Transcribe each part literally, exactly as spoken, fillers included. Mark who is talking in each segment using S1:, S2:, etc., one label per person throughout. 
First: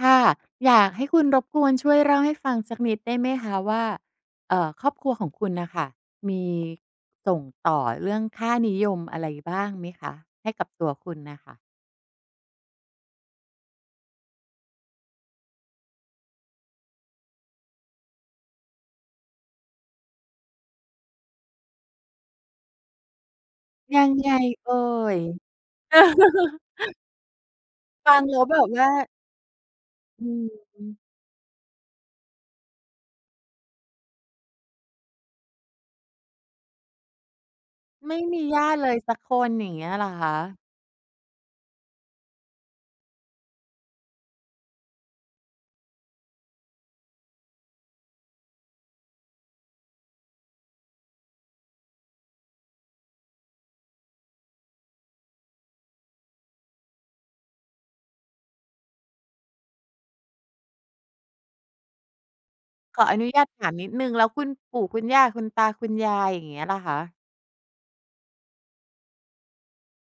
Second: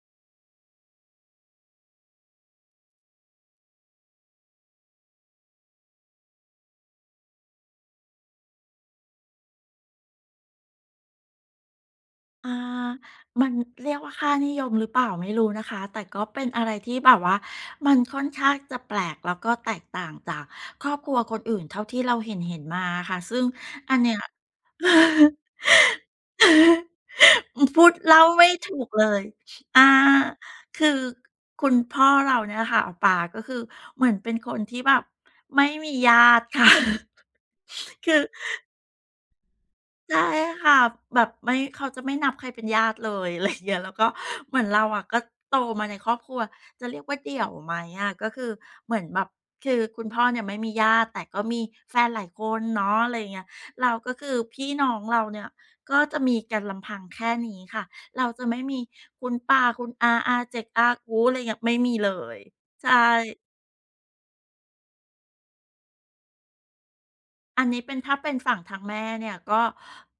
S1: ค่ะอยากให้คุณรบกวนช่วยเล่าให้ฟังสักนิดได้ไหมคะว่าเอ่อครอบครัวของคุณน่ะค่ะมีส่งต่อเรื่องค่านิยมอะไรบ้างไหมคะให้กับตัวคุณน่ะค่ะ
S2: อามันเรียกว่าค่านิยมหรือเปล่าไม่รู้นะคะแต่ก็เป็นอะไรที่แบบว่ามันค่อนข้างจะแปลกแล้วก็แตกต่างจากครอบครัวคนอื่นเท่าที่เราเห็นเห็นมาอะค่ะซึ่งอัน
S1: ยัง
S2: เนี้ย
S1: ไงเอ่ย
S2: พูด
S1: ฟั
S2: เล่า
S1: งแล้ว
S2: ไม่
S1: แบบ
S2: ถูก
S1: ว่า
S2: เลยอา
S1: อื
S2: คือ
S1: ม
S2: คุณพ่อเราเนี่ยค่ะป๋าก็คือเหมือนเป็นคนที่แบบไม่มีญาติค่ะ คื
S1: ไม่
S2: อ
S1: มีญาติเลยสักคนอย่างเงี้ยเหรอ
S2: ใช่
S1: คะ
S2: ค่ะแบบไม่เขาจะไม่นับใครเป็นญาติเลย อะไรอย่างเงี้ยแล้วก็เหมือนเราอะก็โตมาในครอบครัวจะเรียกว่าเดี่ยวไหมอะก็คือเหมือนแบบคือคุณพ่อเนี่ยไม่มีญาติแต่ก็มีแฟนหลายคนเนาะอะไรอย่างเงี้ยเราก็คือพี่น้องเราเนี่ยก็จะมีกันลำพังแค่นี้ค่ะเราจะไม่มีคุณป้าคุณอาอาเจ็กอากู๊อะไรเงี้ยไม่มีเลยใช
S1: ขออนุญาต
S2: ่
S1: ถามนิดหนึ่งแล้วคุณปู่คุณย่าคุณตาคุณยายอย่างเงี้ยเหรอคะ
S2: อันนี้เป็นถ้าเป็นฝั่งทางแม่เนี่ยก็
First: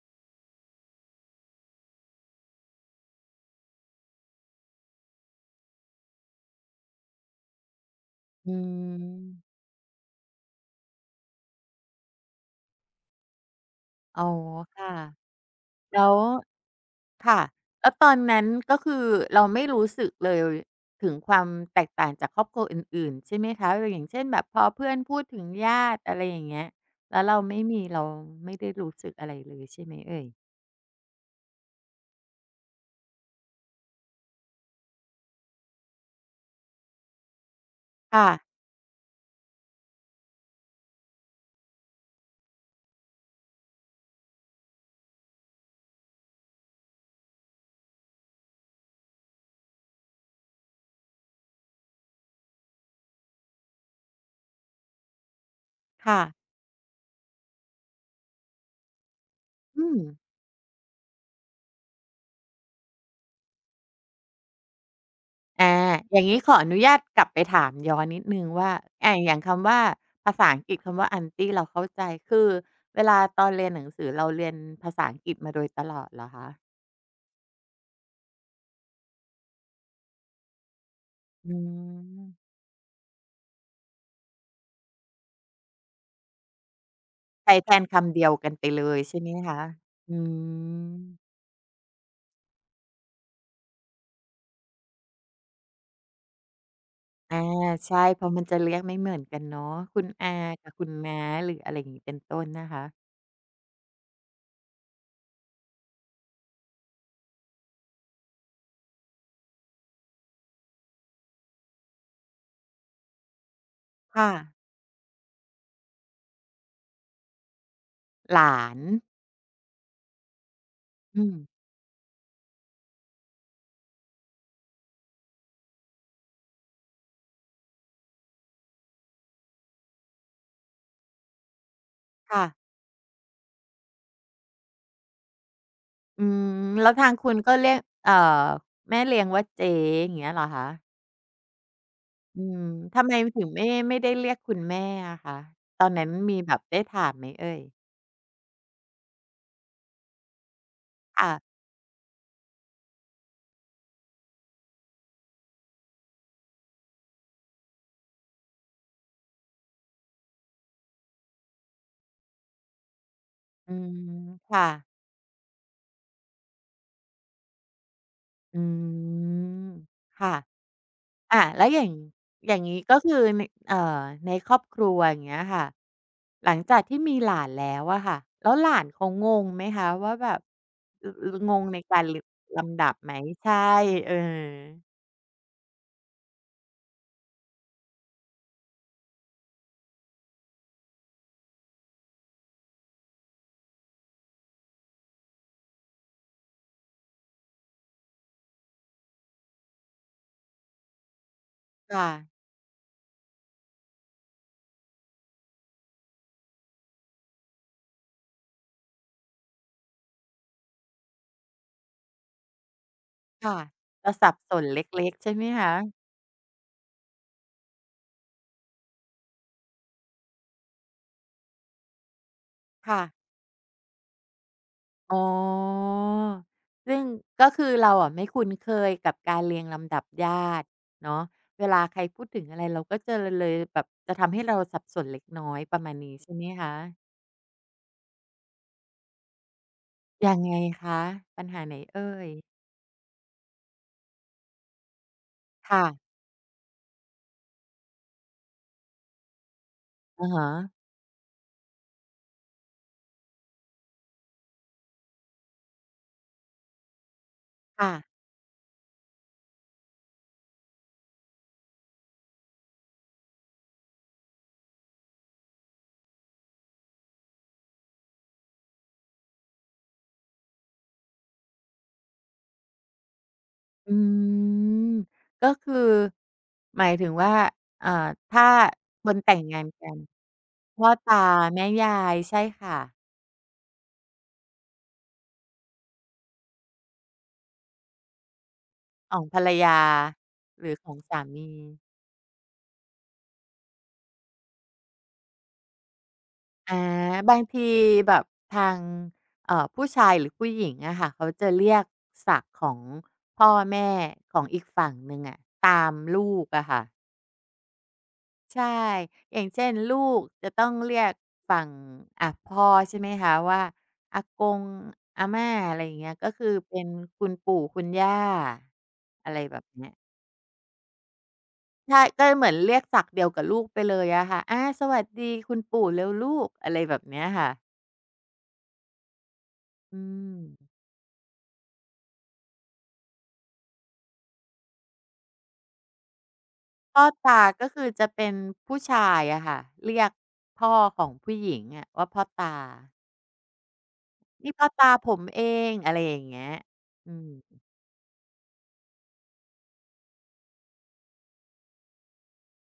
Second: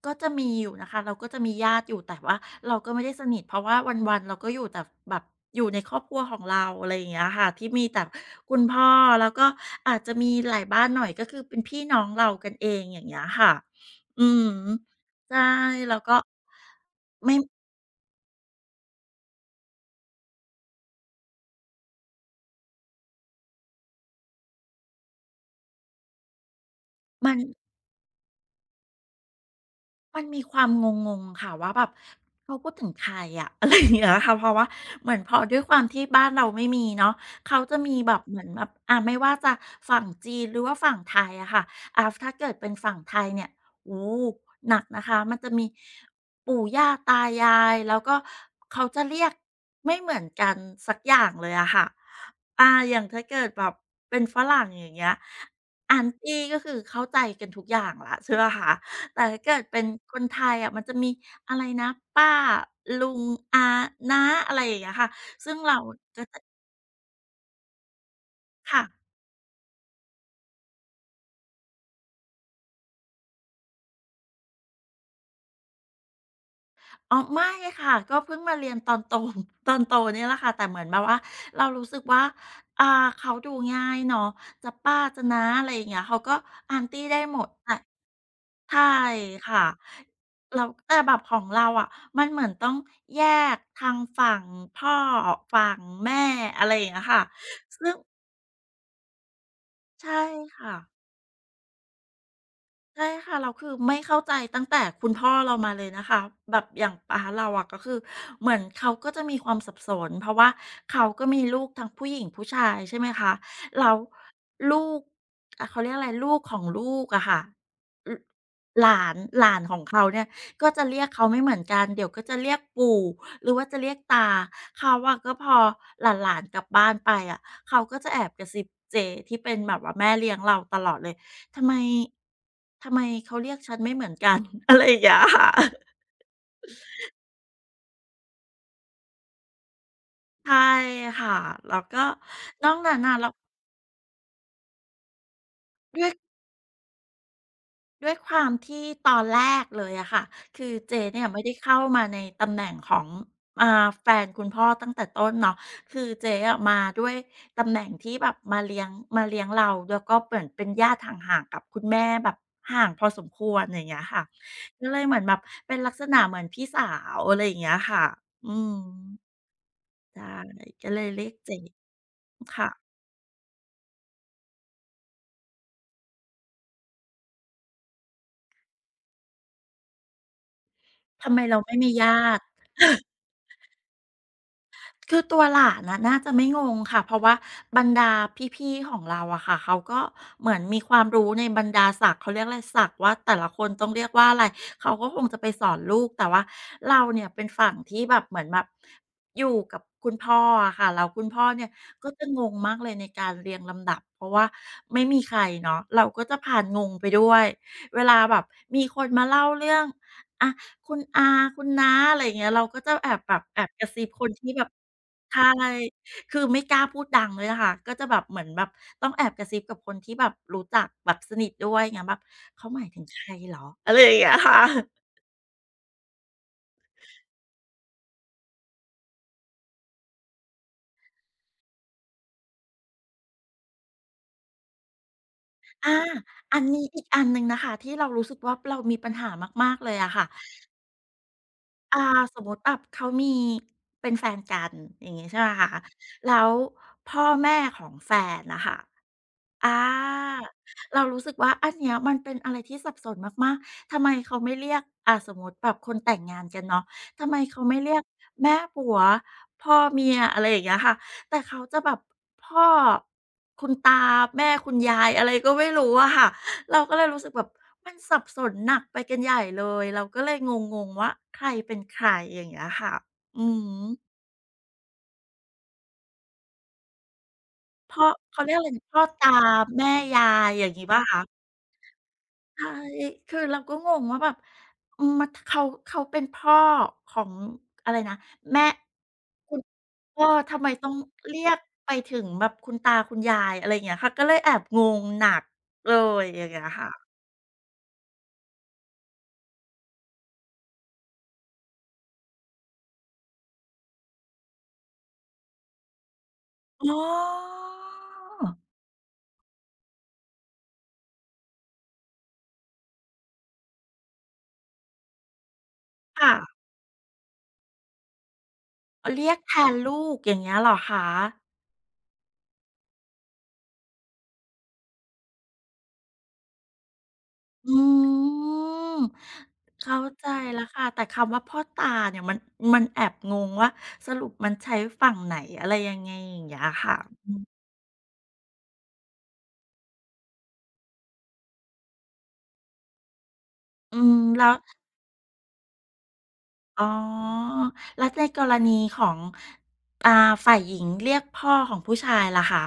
S2: ก็จะมีอยู่นะคะเราก็จะมีญาติอยู่แต่ว่าเราก็ไม่ได้สนิทเพราะว่าวันๆเราก็อยู่แต่แบบอยู่ในครอบครัวของเราอะไรอย่างเงี้ยค่ะที่มีแต่
S1: อื
S2: คุณพ่อ
S1: ม
S2: แล้วก็อาจจะมีหลายบ้านหน่อยก็คือเป็นพี่น้องเรากันเองอย่างเงี้ยค่ะ
S1: อ๋
S2: อื
S1: อ
S2: อฮึ
S1: ค่ะ
S2: ใช่แล้ว
S1: แล้
S2: ก็
S1: ว
S2: ไม่
S1: ค่ะแล้วตอนนั้นก็คือเราไม่รู้สึกเลยถึงความแตกต่างจากครอบครัวอื่นๆใช่ไหมคะอย่างเช่นแบบพอเพื่อนพูดถึงญาติอะไรอย่างเงี้ยแล้ว
S2: มั
S1: เรา
S2: น
S1: ไม่มีเราไม่ได้รู้สึกอะไรเลยใช่ไหม
S2: มั
S1: เอ่
S2: น
S1: ย
S2: มีความงงๆค่ะว่าแบบเขาพูดถึงใครอะ อะไรอย่างเงี้ยค่ะเพราะว่าเหมือนพอด้วยความที่บ้านเราไม่มีเนาะเขาจะมีแบบ
S1: ค่ะ
S2: เหมือนแบบอ่าไม่ว่าจะฝั่งจีนหรือว่าฝั่งไทยอะค่ะอ่าถ้าเกิดเป็นฝั่งไทยเนี่ยโอ้โฮหนักนะคะมันจะมีปู่ย่าตายายแล้วก็เขาจะเรียกไม่เหมือนกันสักอย่างเลยอะค่ะอ่าอย่างถ้าเกิดแบบเป็นฝรั่งอย่างเงี้ยอา
S1: ค่ะ
S2: Aunty ก็คือเข้าใจกันทุกอย่างแล้วใช่เปล่าคะ แต่ถ้าเกิดเป็
S1: อื
S2: น
S1: ม
S2: คนไทยอะมันจะมีอะไรนะป้าลุงอาน้าอะไรอย่างเงี้ยค่ะซึ่ง
S1: อา
S2: เรา
S1: อ
S2: ก็
S1: ย่าง
S2: จะ
S1: งี้ขออนุญาตกลับไปถามย้อนนิดหนึ่งว่า
S2: ค่ะ
S1: อาอย่างคำว่าภาษาอังกฤษคำว่า Aunty เราเข้าใจคือเวลาตอนเรียนหนังสือเราเรียนภาษาอังกฤษมาโดยตลอดเหรอคะ
S2: อ๋อไม่ค่ะก็เพิ่งมาเรียนตอนโต ตอนโตเนี่ยแหละค่ะแต่เหมือนแบบว่า
S1: อื
S2: เรารู้สึกว่า
S1: ม
S2: อ่าเขาดูง่ายเนาะจะป้าจะน้าอะไรอย่างเงี้ยเขาก็อาน์ตี้ได้หมด
S1: ใช้แท
S2: แต่
S1: นคำเดียวกันไป
S2: ใช่
S1: เลยใช่ไหมคะ
S2: ค่ะ
S1: อื
S2: แล้ว
S1: ม
S2: แต่แบบของเราอะมันเหมือนต้องแยกทางฝั่งพ่อฝั่งแม่อะไรอย่างเงี้ยค่ะ
S1: อา
S2: ซึ่ง
S1: ใช่ เพราะมันจะเรียกไม่เหมือนกันเนาะคุณ
S2: ใช่
S1: อากับ
S2: ค่ะ
S1: คุณน้าหรืออะไรอย่างงี้เป็นต้นนะ
S2: ใช่
S1: คะ
S2: ค่ะแล้วคือไม่เข้าใจตั้งแต่คุณพ่อเรามาเลยนะคะแบบอย่างป๊าเราอะก็คือเหมือนเขาก็จะมีความสับสนเพราะว่าเขาก็มีลูกทั้งผู้หญิงผู้ชายใช่ไหมคะแล้ว
S1: ค่ะ
S2: ลูกอะเขาเรียกอะไรลูกของลูกอะค่ะล
S1: หลาน
S2: หลานหลานของเขาเนี่ยก็จะเรียก
S1: อื
S2: เขาไม่เหมือ
S1: ม
S2: นกันเดี๋ยวก็จะเรียกปู่หรือว่าจะเรียกตาเขาอะก็พอหลานๆกลับบ้านไปอะเขาก็จะแอบกระซิบเจที่เป็นแบบว่าแม่เลี้ยงเราตลอดเลยทำไม
S1: ค่ะ
S2: อะไรอย่างเงี้ยค่ะ
S1: อืมแล้วทางคุณก็เรียกเอ่อแม่เลี้ยงว่าเจ๊อย่างเงี้ยเหรอ
S2: ใช่
S1: คะ
S2: ค่ะแล้วก็
S1: อืม
S2: นอกนั้น
S1: ทำไม
S2: น่ะเรา
S1: ถึงไม่ไม่ได้เรียกคุณแม่อะคะตอน
S2: ด้
S1: นั้
S2: ว
S1: น
S2: ย
S1: มีแบบได้ถามไหมเอ่ย
S2: ด้วยความที่ตอนแรกเลยอะค่ะคือเจเนี่ย
S1: ค่ะ
S2: ไม่ได้เข้ามาในตำแหน่งของอ่าแฟนคุณพ่อตั้งแต่ต้นเนาะคือเจ๊อะมาด้วยตำแหน่งที่แบบมาเลี้ยงมาเลี้ยงเราแล้วก็เหมือนเป็นญาติห่างๆกับคุณแม่แบบห่างพอสมควร
S1: อื
S2: อย่าง
S1: ม
S2: เงี้ยค่ะ
S1: ค่ะ
S2: ก็เลยเหมือนแบบเป็นลักษณะเหมือนพี่สาวอะไรอย่างเงี้ยค่ะอื
S1: อื
S2: ม
S1: ม
S2: ใช่
S1: ค่ะ
S2: ก็เลยเรียก
S1: อ่ะ
S2: เจ๊
S1: แล้วอย่างอย่าง
S2: ค่ะ
S1: งี้ก็คือในเอ่อในครอบครัวอย่างเงี้ยค่ะหลังจากที่มีหลานแล้วอะค่ะแล้วหลานเขางงไหมคะว่าแบบล
S2: ทำ
S1: ล
S2: ไม
S1: ง
S2: เรา
S1: ง
S2: ไม่
S1: ใน
S2: มี
S1: การล
S2: ญาติ
S1: ลำดับไหมใช่เออ
S2: คือตัวหลานน่ะน่าจะไม่งงค่ะ เพราะว่าบรรดาพี่ๆของเราอะค่ะ เขาก็เหมือนมีความรู้ในบรรดาศักดิ์เขาเรียกอะไรศักดิ์ว่าแต่ละคนต้องเรียกว่าอะไร เขาก็คงจะไปสอนลูก แต่ว่าเราเนี่ยเป็นฝั่งที่แบบเหมือนแบบอยู่กับคุณพ่ออะค่ะแล้วคุณพ่อเนี่ยก็
S1: ค่ะ
S2: จะงงมากเลยในการเรียงลำดับเพราะว่าไม่มีใครเนาะเราก็จะผ่านงงไปด้วยเวลาแบบมีคนมาเล่าเรื่องอะ คุณอาคุณน้าอะไรอย่างเงี้ยเราก็จะแอบแบบแอ
S1: ค่ะ
S2: บกระซิบ
S1: จะ
S2: คน
S1: สับ
S2: ที่
S1: ส
S2: แบ
S1: น
S2: บ
S1: เล็กๆใช่
S2: ใช่
S1: ไหมคะ
S2: คือไม่กล้าพูดดังด้วยอะค่ะก็จะแบบเหมือนแบบต้องแอบกระซิบกับคนที่แบบรู้จักแบบสนิทด้วยอย่างเงี้ยแบบเขาหมายถึ
S1: ค่ะ
S2: งใครเหรออะไรอย่างเงี้ยค่ะ
S1: อ๋อซึ่งก็คือเราอะไม่คุ้นเคยกับการเรียงลำดับญาติเนาะเวลาใครพูดถึงอะไรเราก็จะเลยแบบจะทำให้เราสับสนเล็กน้อยประ
S2: อา
S1: มาณนี้ใช่ไหม
S2: อัน
S1: คะ
S2: นี้อีกอันหนึ่งนะคะที่เรารู้สึกว่าเรามีปัญหามากๆเลยอะค่ะ
S1: ยังไงคะปัญหาไหน
S2: อ่า
S1: เอ่ย
S2: สมมุติแบบเขามีเป็นแฟนกันอย่างงี้ใช่ไหมคะ
S1: ค่ะ
S2: แล้วพ่อแม่ของแฟนน่ะค่ะ อา
S1: อะฮะ
S2: เรารู้สึกว่าอันเนี้ยมันเป็นอะไรที่สับสนมากๆทำไมเขาไม่เรียกอ่าสมมุติแบบคนแต่งงานกันเนาะทำไมเขาไม่
S1: ค่ะ
S2: เรียกแม่ผัวพ่อเมียอะไรอย่างเงี้ยค่ะแต่เขาจะแบบพ่อคุณตาแม่คุณยายอะไรก็ไม่รู้อะค่ะเราก็เลยรู้สึกแบบมันสับสนหนักไปกันใหญ่เลย เราก็เลยงงๆว่าใครเป็นใครอย่างเงี้ยค่ะอือ
S1: อื
S2: ฮึ
S1: มก็คือหมายถึงว่าอ่า
S2: พ่อเขา
S1: ถ้า
S2: เรียกอะไรพ่อ
S1: คน
S2: ตา
S1: แต่งงานกั
S2: แม่
S1: น
S2: ยายอย่างงี้
S1: พ่อ
S2: เปล่า
S1: ตา
S2: คะ
S1: แม่ยายใช่
S2: ใช่
S1: ค่ะ
S2: คือเราก็งงว่าแบบอืมมาเขาเขาเป็นพ่อของอะไรนะแม่
S1: ของภรร
S2: คุณ
S1: ยา
S2: เออทำ
S1: ห
S2: ไม
S1: รือข
S2: ต้อ
S1: อ
S2: ง
S1: งสา
S2: เรีย
S1: มี
S2: กไปถึงแบบคุณตาคุณยายอะไรอย่างเงี้ยค่ะก็เลยแอบงงหนักเลยอย่างเงี้ย
S1: อา
S2: ค่ะ
S1: บางทีแบบทางเอ่อผู้ชายหรือผู้หญิงอะค่ะเขาจะเรียกศักดิ์ของพ่อแม่ของอีกฝั่งหนึ่งอะตามลูกอะค่ะ
S2: อ๋อ
S1: ใช่อย่างเช่นลูกจะต้องเรียกฝั่งอ่าพ่อใช่ไหมคะว่าอากงอาม่าอะไรอย่างเงี้ยก็
S2: ค่ะ
S1: คือเป็นคุณปู่คุณย่า
S2: อ๋อเรี
S1: อะ
S2: ยก
S1: ไร
S2: แท
S1: แบบ
S2: น
S1: เนี้ย
S2: ลูกอย่างเงี้ยเหรอคะ
S1: ใช่ก็เหมือนเรียกศัพท์เดียวกับลูกไปเลยอะค่ะอาสวัสดีคุณปู่เร็วลูกอะไรแบบเนี้ยค่ะ
S2: อืม
S1: อื
S2: เข้าใจแล้ว
S1: ม
S2: ค่ะแต่คำว่าพ่อตาเนี่ยมันมันแอบงงว่าสรุปมันใช้ฝั่งไหนอะไรยังไงอย่างเงี้ยค่ะ
S1: พ่อตาก็คือจะเป็นผู้ชายอะค่ะเรียกพ่อของผู้หญิงอะว่าพ่อตา
S2: อืมแล้
S1: นี่
S2: ว
S1: พ่อตาผมเองอะไรอย่างเงี้ย
S2: อ๋อ
S1: อืม
S2: แล้วในกรณีของอ่าฝ่ายหญิงเรียกพ่อของผู้ชายล่ะคะ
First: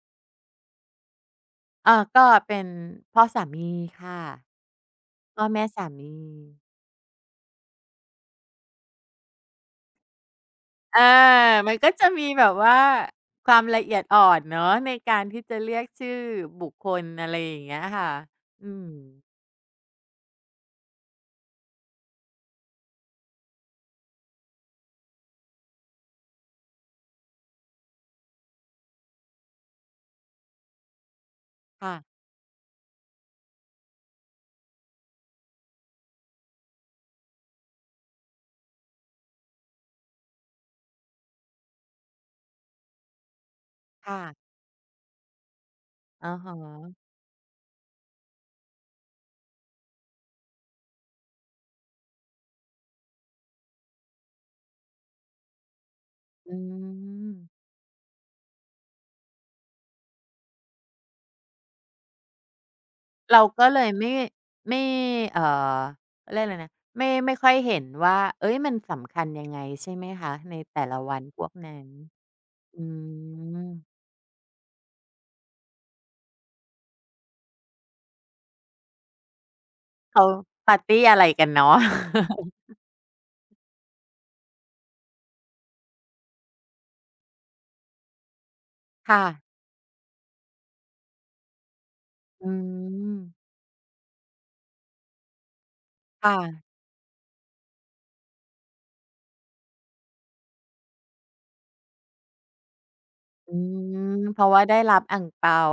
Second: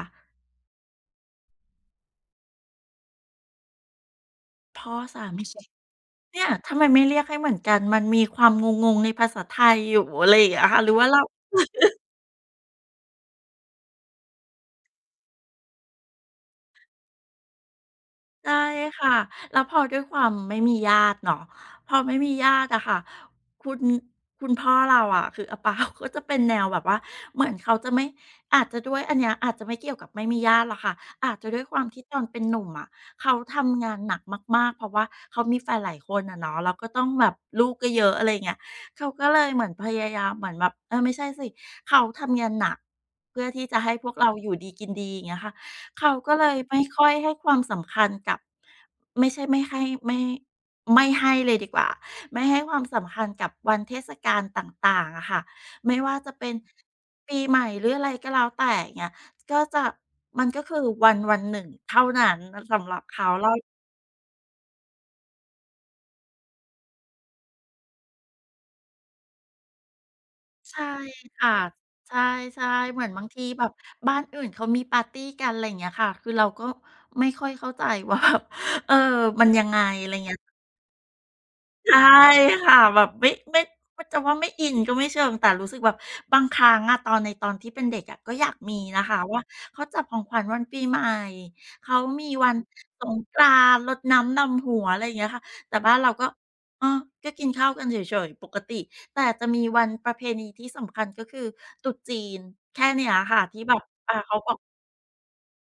S1: เออก็เป็นพ่อสามีค่ะ
S2: พ่อสา
S1: พ่
S2: มี
S1: อแม่สามี
S2: เนี่ยทำไมไม่เรียกให้เหมือนกันมันมีความงงๆในภาษาไทยอยู่อะไรอย่างเงี้ยค่ะหรือ
S1: อา
S2: ว่าเรา
S1: มันก็จะมีแบบว่าความละเอียดอ่อนเนาะในการที่จะเรียกชื่อบุคคลอะไรอย่างเงี้ยค่ะ
S2: ใช่
S1: อืม
S2: ค่ะแล้วพอด้วยความไม่มีญาติเนาะพอไม่มีญาติอะค่ะคุณคุณพ่อเราอะคือ อาเปาก็จะเป็นแนวแบบว่าเหมือนเขาจะไม่อาจจะด้วยอันเนี้ยอาจจะไม่เกี่ยวกับไม่มีญาติหรอกค่ะอาจจะด้วยความ
S1: ค่
S2: ที่ตอนเป็นหนุ่มอะเขาทำงานหนักมากๆเพราะว่าเขามีแฟนหลายคนอะเนาะแล้วก็ต้องแบบลูกก็เยอะอะไรอย่างเงี้ยเขาก็เลยเหมือนพยายามเหมือนแบบเออไม่ใช่สิเขาทำงานหนักเพื่อที่จะให้พว
S1: ะ
S2: กเรา
S1: ๆ
S2: อยู่ดีกินดีอย่างเงี้ยค่ะ เขา
S1: อะ
S2: ก็เล
S1: ฮะ
S2: ยไม่ค่อยให้ความสำคัญกับไม่ใช่ไม่ให้ไม่ไม่ให้เลยดีกว่าไม่ให้ความสำคัญกับวันเทศกาลต่างๆอะค่ะไม่ว่าจะเป็น
S1: อืม
S2: ปีใหม่หรืออะไรก็แล้วแต่เงี้ยก็จะมันก็คือวันวันหนึ่งเท่านั้นสำหรับเขา
S1: เรา
S2: เรา
S1: ก็เลยไม่ไม่เอ่อเขาเรียกอะไรนะไม่ไม่ค่อยเห็นว่าเอ๊ยมันสำคัญยังไงใช่ไหมคะใน
S2: ใช่
S1: แต่ละวันพว
S2: ค่ะ
S1: กนั้น
S2: ใช่
S1: อื
S2: ๆเหมือนบางที
S1: ม
S2: แบบบ้านอื่นเขามีปาร์ตีกันอะไรอย่างเงี้ยค่ะคือเราก็ไม่ค่อยเข้าใจว่าแบบเออมันยังไงอะไร
S1: เขา
S2: เงี้ย
S1: ปาร์ตีอะไรกันเนาะ
S2: ใช่ค่ะแบบไม่ไม่จะว่าไม่อินก็ไม่เชิงแต่รู้สึกแบบบางครั้งอะตอนในตอนที่เป็นเด็กอะก็อยากมีนะคะ
S1: ค่ะ
S2: ว่าเขาจัดของขวัญวันปีใหม่เขามีวั
S1: อื
S2: นสง
S1: ม
S2: กรานต์รดน้ำดำหัวอะไรอย่างเงี้ยค่ะแต่บ้านเราก็
S1: ค่ะ
S2: เออก็กินข้าวกันเฉยๆปกติแต่จะมีวันประเพณีที่สำคัญก็คือตรุษจีนแค่เนี้ยค่ะ
S1: อื
S2: ที่แบบ
S1: ม
S2: อ่าเขา
S1: เพ
S2: บ
S1: ราะ
S2: อก
S1: ว่าได้รับอั่งเปา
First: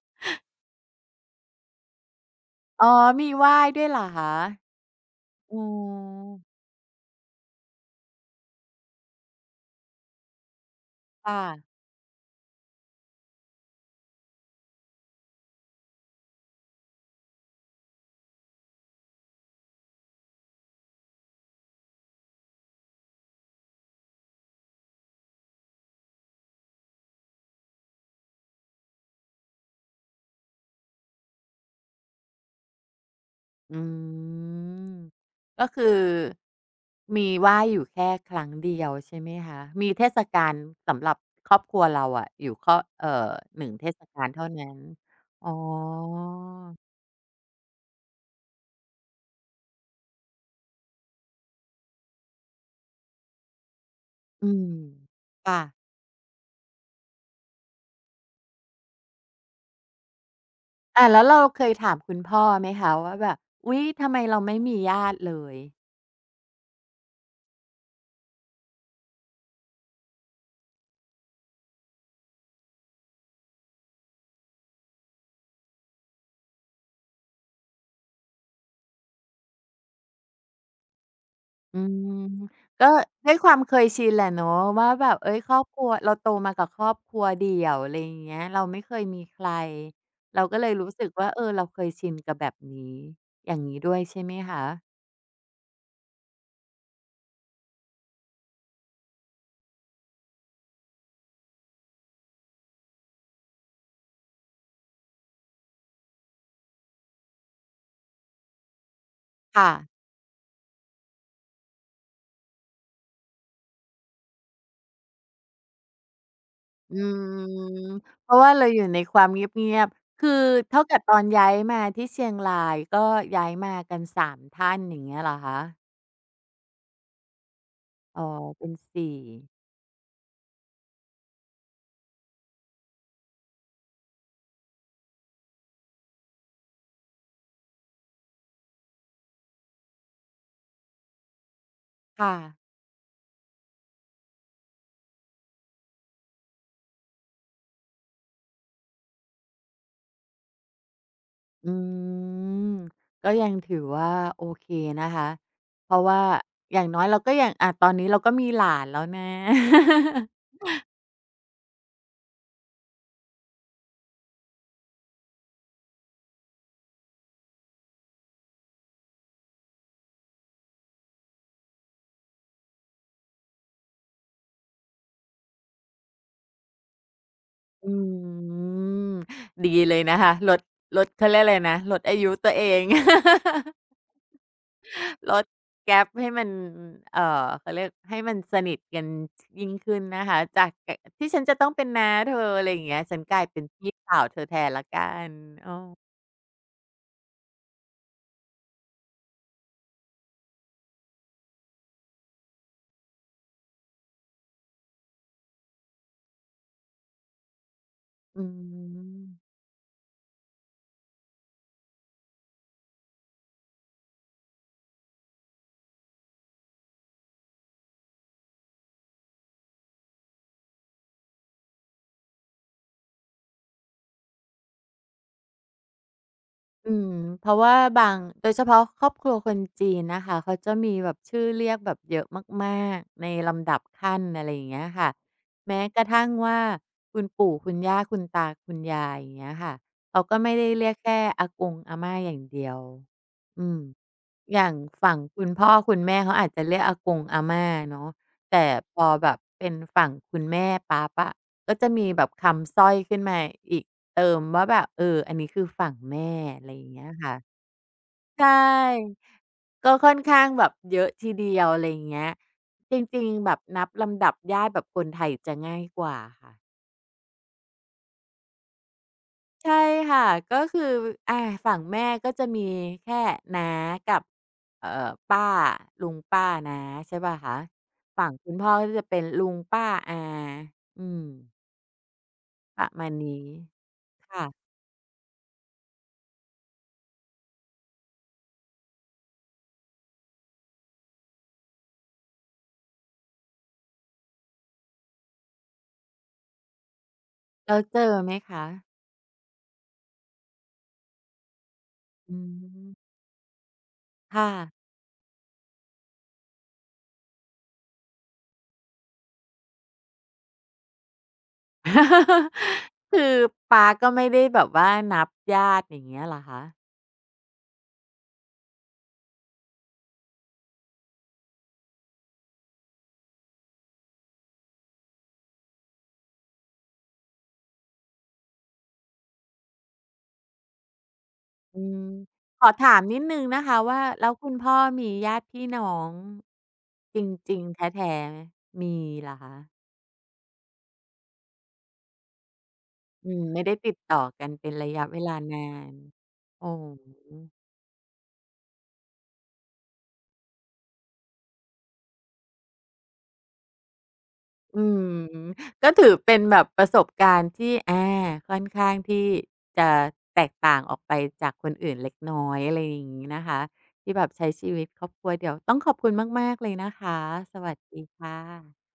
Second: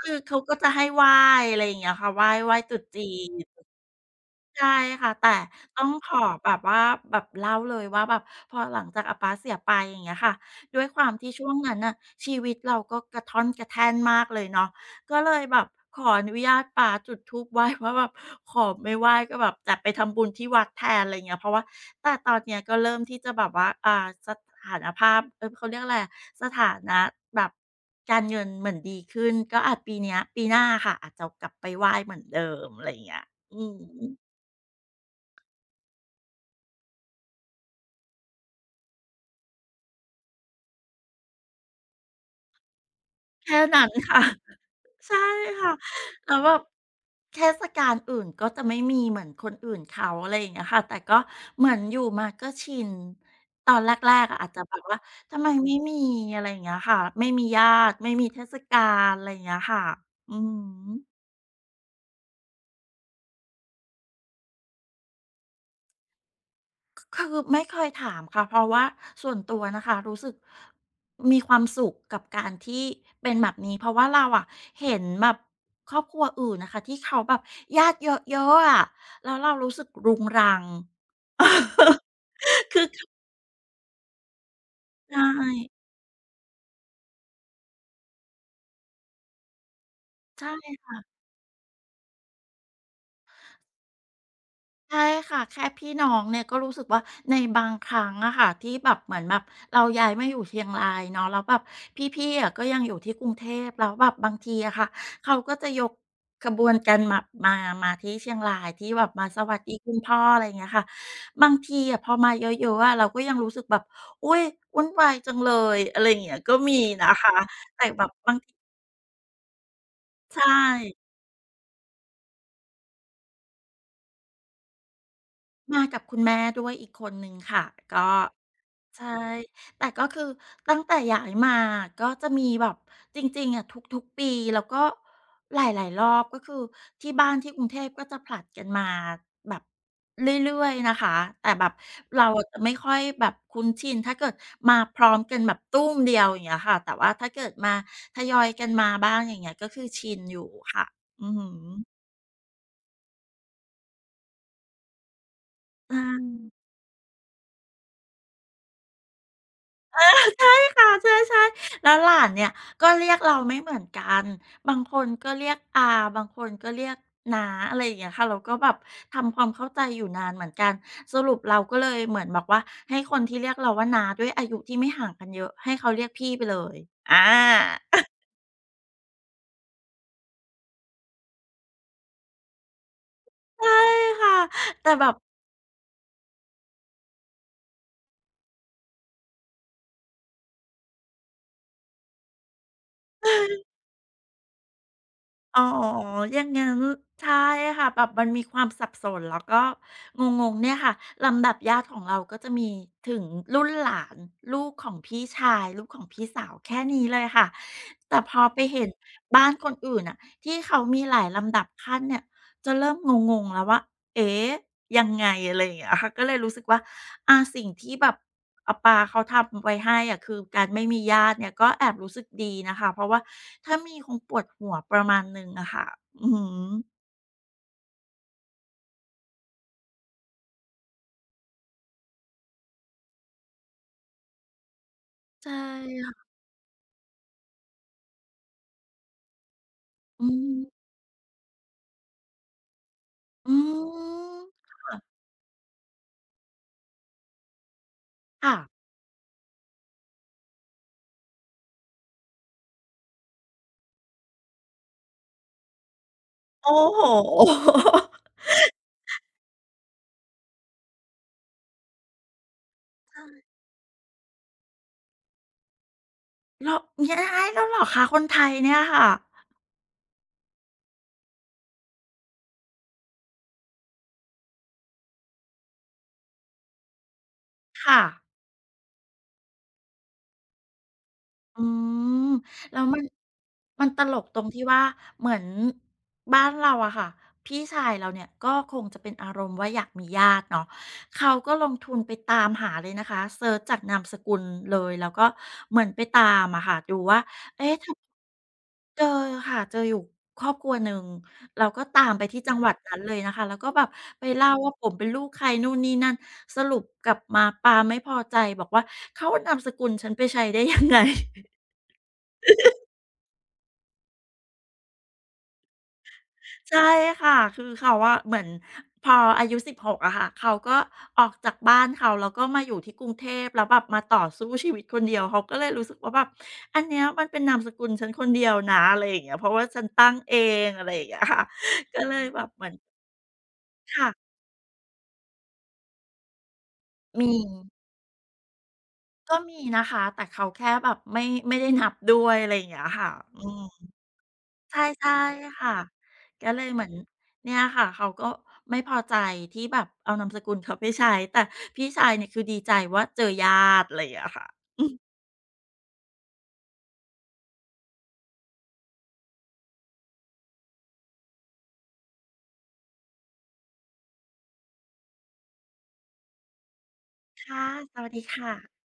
S2: คือเขาก็จะให้ไหว้อะไรอย่างเงี้ยค่ะไหว้ไหว้ตรุษ
S1: อ๋อ
S2: จี
S1: มี
S2: น
S1: ไหว้ด้วยเหรอคะ
S2: ใช่ค่ะแต่
S1: อ๋
S2: ต้องขอ
S1: อ
S2: แบบว่าแบบเล่าเลยว่าแบบพอหลังจากอาป๊าเสียไปอย่างเงี้ยค่ะด้วยความที่ช่วง
S1: ค่ะ
S2: นั้นน่ะชีวิตเราก็กระท่อนกระแท่นมากเลยเนาะก็เลยแบบขออนุญาตป๊าจุดธูปไหว้ว่าแบบขอไม่ไหว้ก็แบบจะไปทำบุญที่วัดแทนอะไรอย่างเงี้ยเพราะว่าแต่ตอนเนี้ยก็เริ่มที่จะแบบว่าอ่าสถานภาพเออเขาเรียกอะไรอะสถานะแบบการเงินเหมือนดีขึ้นก็อาจปีเนี้ยปีหน้าค่ะอาจจะกลับไปไหว้เหมือนเดิมอะไรอย่างเงี้ยอืม
S1: อืมก็คือมีไหว้อยู่แค่ครั้งเดียวใช่ไหมคะมีเทศกาลสำหรับครอบครัวเราอะอยู่ข้อเอ่อ
S2: แค่
S1: หนึ่งเท
S2: นั้น
S1: ศ
S2: ค่ะ
S1: กาล เท่านั้น
S2: ใช่
S1: อ๋อ
S2: ค่ะแล้วแบบเทศกาลอื่นก็จะไม่มีเหมือนคนอื่นเขาอะไรอย่างเงี้ยค่ะแต่ก็เหมือนอยู่มาก็ชินตอนแรกๆอะ
S1: อื
S2: อาจจะ
S1: ม
S2: แบบว่าทำไมไม่
S1: ค่ะ
S2: มีอะไรอย่างเงี้ยค่ะไม่มีญาติไม่มีเทศกาลอะไรอย่างเงี้ยค่ะอือฮ
S1: อ่ะแล้
S2: ึ
S1: วเราเคยถามคุณพ่อไหมคะว่าแบบอุ๊ยทำไมเราไม่มีญาติเลย
S2: คือไม่เคยถามค่ะเพราะว่าส่วนตัวนะคะรู้สึกมีความสุขกับการที่เป็นแบบนี้เพราะว่าเราอะเห็นแบบครอบครัวอื่นนะคะที่เขาแบบญาติเยอะๆอะแล้วเรารู้สึกรุงรัง
S1: อืม
S2: คือ
S1: ก็ด้วยความเคยชินแหละเนาะว่าแบบ
S2: ใช่
S1: เอ้ยครอบครัวเราโตมากับครอบครัวเดี่ยวอะไรอย่างเงี้ยเราไม่เคยมีใครเรา
S2: ใช
S1: ก็เลยรู้
S2: ่
S1: สึกว่าเออเราเคยชินกับแบบนี้อย่างนี้ด้วยใช่ไหมคะ
S2: ใช่ค่ะแค่พี่น้องเนี่ยก็รู้สึกว่าในบางครั้งอะค่ะที่แบบเหมือนแบบเราย้ายมาอยู่เชียงรายเนาะแล้วแบบพี่ๆอะก็ยังอยู่ที่กรุงเทพแล้วแบบบางทีอะค่ะเขาก็จะยกขบวนกันมามามาที่เชียงรายที่แบบมาสวัส
S1: ค่ะ
S2: ดีคุณพ่ออะไรอย่างเงี้ยค่ะบางทีอะพอมาเยอะๆอะเราก็ยังรู้สึกแบบอุ้ยวุ่นวายจังเลยอะไรอย่างเงี้ยก็มี
S1: อื
S2: นะคะ
S1: มเพราะว่าเราอยู่ในความเงียบๆคือ
S2: ใช่
S1: เท่ากับตอนย้ายมาที่เชียงรายก็ย้ายมากันสามท่านอย่างเงี้ยเหรอคะ
S2: มากับคุณแม่ด้วยอีกคนหนึ่งค่ะก็
S1: อ๋อเป็นสี่
S2: ใช่แต่ก็คือตั้งแต่ย้ายมาก็จะมีแบบจริงๆอะทุกๆปีแล้วก็หลายๆรอบก็คือที่บ้านที่กรุงเทพก็จะผลัดกันมาแบบเรื่อยๆนะคะแต่แบบเรา
S1: ค่ะ
S2: อะจะไม่ค่อยแบบคุ้นชินถ้าเกิดมาพร้อมกันแบบตู้มเดียวอย่างเงี้ยค่ะแต่ว่าถ้าเกิดมาทยอยกันมาบ้างอย่างเงี้ยก็คือชินอยู่ค่ะอือฮ
S1: อื
S2: ึ
S1: มก็ยังถือว่าโอเคนะคะ เพ
S2: ใช
S1: ราะว่า
S2: ่
S1: อย่างน้อยเราก็ยังอ่าตอนนี้เราก็มีหลานแล้วนะ
S2: ใช ่ค่ะใช่ใช่แล้วหลานเนี่ยก็เรียกเราไม่เหมือนกันบางคนก็เรียกอาบางคนก็เรียกน้าอะไรอย่างเงี้ยค่ะเราก็แบบทำความเข้าใจอยู่นานเหมือนกันสรุปเราก็เลยเหมือนบอกว่าให้คนที่เรียกเราว่าน้าด้วยอายุที่ไม่ห่างกันเยอะให้เขาเรียกพี่ไปเลยอา
S1: อืมดีเลยนะคะลดลดเขาเรียกอะไรนะลดอายุตัวเอง
S2: ใช่ค่ะแต่แบบ
S1: ลดแก๊ปให้มันเอ่อเขาเรียกให้มันสนิทกันยิ่งขึ้นนะคะจากที่ฉันจะต้องเป็นน้าเธออะไรอย่างเงี้ยฉันกลายเป็นพี่สาวเธอแทนละกัน
S2: อ๋อ
S1: อ้อ
S2: อย่างงั้นใช่ค่ะแบบมันมีความสับสนแล้วก็งงๆเนี่ยค่ะลำดับญาติของเราก็จะมีถึงรุ่นหลานลูกของพี่ชายลูกของพี่สาวแค่นี้เลยค่ะแต่พอ
S1: อื
S2: ไปเห็น
S1: ม
S2: บ้านคนอื่นน่ะที่เขามีหลายลำดับขั้นเนี่ยจะเริ่มงงๆแล้วว่า เอ๊ะยังไงอะไรอย่างเงี้ยค่ะก็เลยรู้สึกว่าอ่าสิ่งที่แบบอาป๊าเขาทำไว้ให้อะคือการไม่มีญาติเนี่ยก็แอบรู้สึกดีนะคะเพราะว่าถ้ามีคงปวดหัวประมาณหนึ่งอะค่ะอือฮึ
S1: อืมเพราะว่าบางโดยเฉพาะครอบครัวคนจีนนะคะเขาจะมีแบบชื่อเรียกแบบเยอะมากๆในลำดับขั้นอะไรอย่างเงี้ยค่ะ
S2: ใช่
S1: แม้กระทั่ง
S2: ค่ะ
S1: ว่าคุณปู่คุณย่าคุณตาคุณยายอย่างเงี้ยค่ะเขา
S2: อื
S1: ก็ไม่ได้
S2: ม
S1: เรียกแค่อากงอาม่าอย่างเดียว
S2: อื
S1: อืมอ
S2: ม
S1: ย่างฝั่งคุณพ่อคุณแม่เขาอาจจะเรียกอากงอาม่าเนาะ
S2: ค่ะ
S1: แต่พอแบบเป็นฝั่งคุณแม่ปั๊บอะก็จะมีแบบคำสร้อยขึ้นมาอีก เติมว่าแบบเอออันนี้คือฝั่งแม่อะ
S2: โอ้
S1: ไรอย่าง
S2: โ
S1: เงี้ยค่ะ
S2: ฮ
S1: ใช่ก็ค่อนข้างแบบเยอะทีเดียวอะไรอย่างเงี้ยจริงๆแบบนับลำดับญาติแบบคนไทยจะง่ายกว่าค่ะ
S2: แล้ว เนี่ยให้แล้วเหรอคะคนไทยเนี่ยค่ะ
S1: ใช่ค่ะก็คืออาฝั่งแม่ก็จะมีแค่น้ากับเอ่อป้าลุงป้าน้าใช่เปล่าคะ
S2: ค่ะ
S1: ฝั่งคุณพ่อก็จะเป็นลุงป้าอาอืม
S2: อืมแล้
S1: ป
S2: ว
S1: ระ
S2: มัน
S1: มาณนี้
S2: มันตลกตรงที่
S1: ค่ะ
S2: ว่าเหมือนบ้านเราอะค่ะพี่ชายเราเนี่ยก็คงจะเป็นอารมณ์ว่าอยากมีญาติเนาะเขาก็ลงทุนไปตามหาเลยนะคะเซิร์ชจากนามสกุลเลยแล้วก็เหมือนไปตามอะค่ะดูว่าเอ๊ะ
S1: แล้วเจอ
S2: ทำ
S1: ไหมคะ
S2: เจอค่ะเจออยู่ครอบครัวหนึ่งเราก็ตามไป
S1: อื
S2: ที่จังหวัดนั้นเล
S1: ม
S2: ยนะคะแล้วก็แบบไป
S1: ค่ะ
S2: เล่าว่าผมเป็นลูกใครนู่นนี่นั่นสรุปกลับมาปาไม่พอใจบอกว่าเขาเอานามสกุลฉันไปใช้ได้ยังไง
S1: คือปาก็ไม่ได้แบบว่านับญาติอย่างเงี้ยเหรอคะ
S2: ใช่ค่ะคือเขาว่าเหมือนพออายุสิบหกอะค่ะเขาก็ออกจากบ้านเขาแล้วก็มาอยู่ที่กรุงเทพแล้วแบบมาต่อสู้ชีวิตคนเดียวเขาก็เลยรู้สึกว่าแบบอันเนี้ยมันเป็นนามสกุลฉันคนเดียวนะอะไรอย่างเงี้ยเพราะว่าฉันตั้งเองอะไรอย่างเงี้ยค่ะ
S1: อื
S2: ก็
S1: ม
S2: เลยแบบ
S1: ข
S2: เหมื
S1: อ
S2: อน
S1: ถามนิดนึงนะคะว่า
S2: ค่ะ
S1: แล้วคุณพ่อมีญาติพี่น้องจ
S2: มี
S1: ริงๆแท้ๆไหมมีเหร
S2: ก็
S1: อ
S2: มี
S1: คะ
S2: นะคะแต่เขาแค่แบบไม่ไม่ได้นับด้วยอะไรอย่างเงี้ยค่ะ
S1: อื
S2: อื
S1: ม
S2: ม
S1: ไม่ได้ติดต่อกันเป็น
S2: ใช่
S1: ระยะ
S2: ใช่
S1: เวลานา
S2: ค่ะ
S1: น
S2: ก็เล
S1: โอ้
S2: ยเหมือน
S1: โ
S2: เนี่ยค่ะเขาก็ไม่พอใจที่แบบเอานามสกุลเขาไปใช้แต่พี่ชายเนี่ยคือดีใจว่าเจอญาติอะไรอย่างเงี้ยค่ะ
S1: อืมก็ถือเป็นแบบประสบการณ์ที่อาค่อนข้างที่จะแตกต่างออกไปจากคนอื่นเล็กน้อยอะไรอย่างงี้นะคะที่แบบใช้ชีวิตครอบครัวเดี่ยวต้องขอบคุณมากๆเลยนะคะส
S2: ค่ะ
S1: วัส
S2: ส
S1: ดี
S2: วัสดี
S1: ค่
S2: ค่ะ
S1: ะ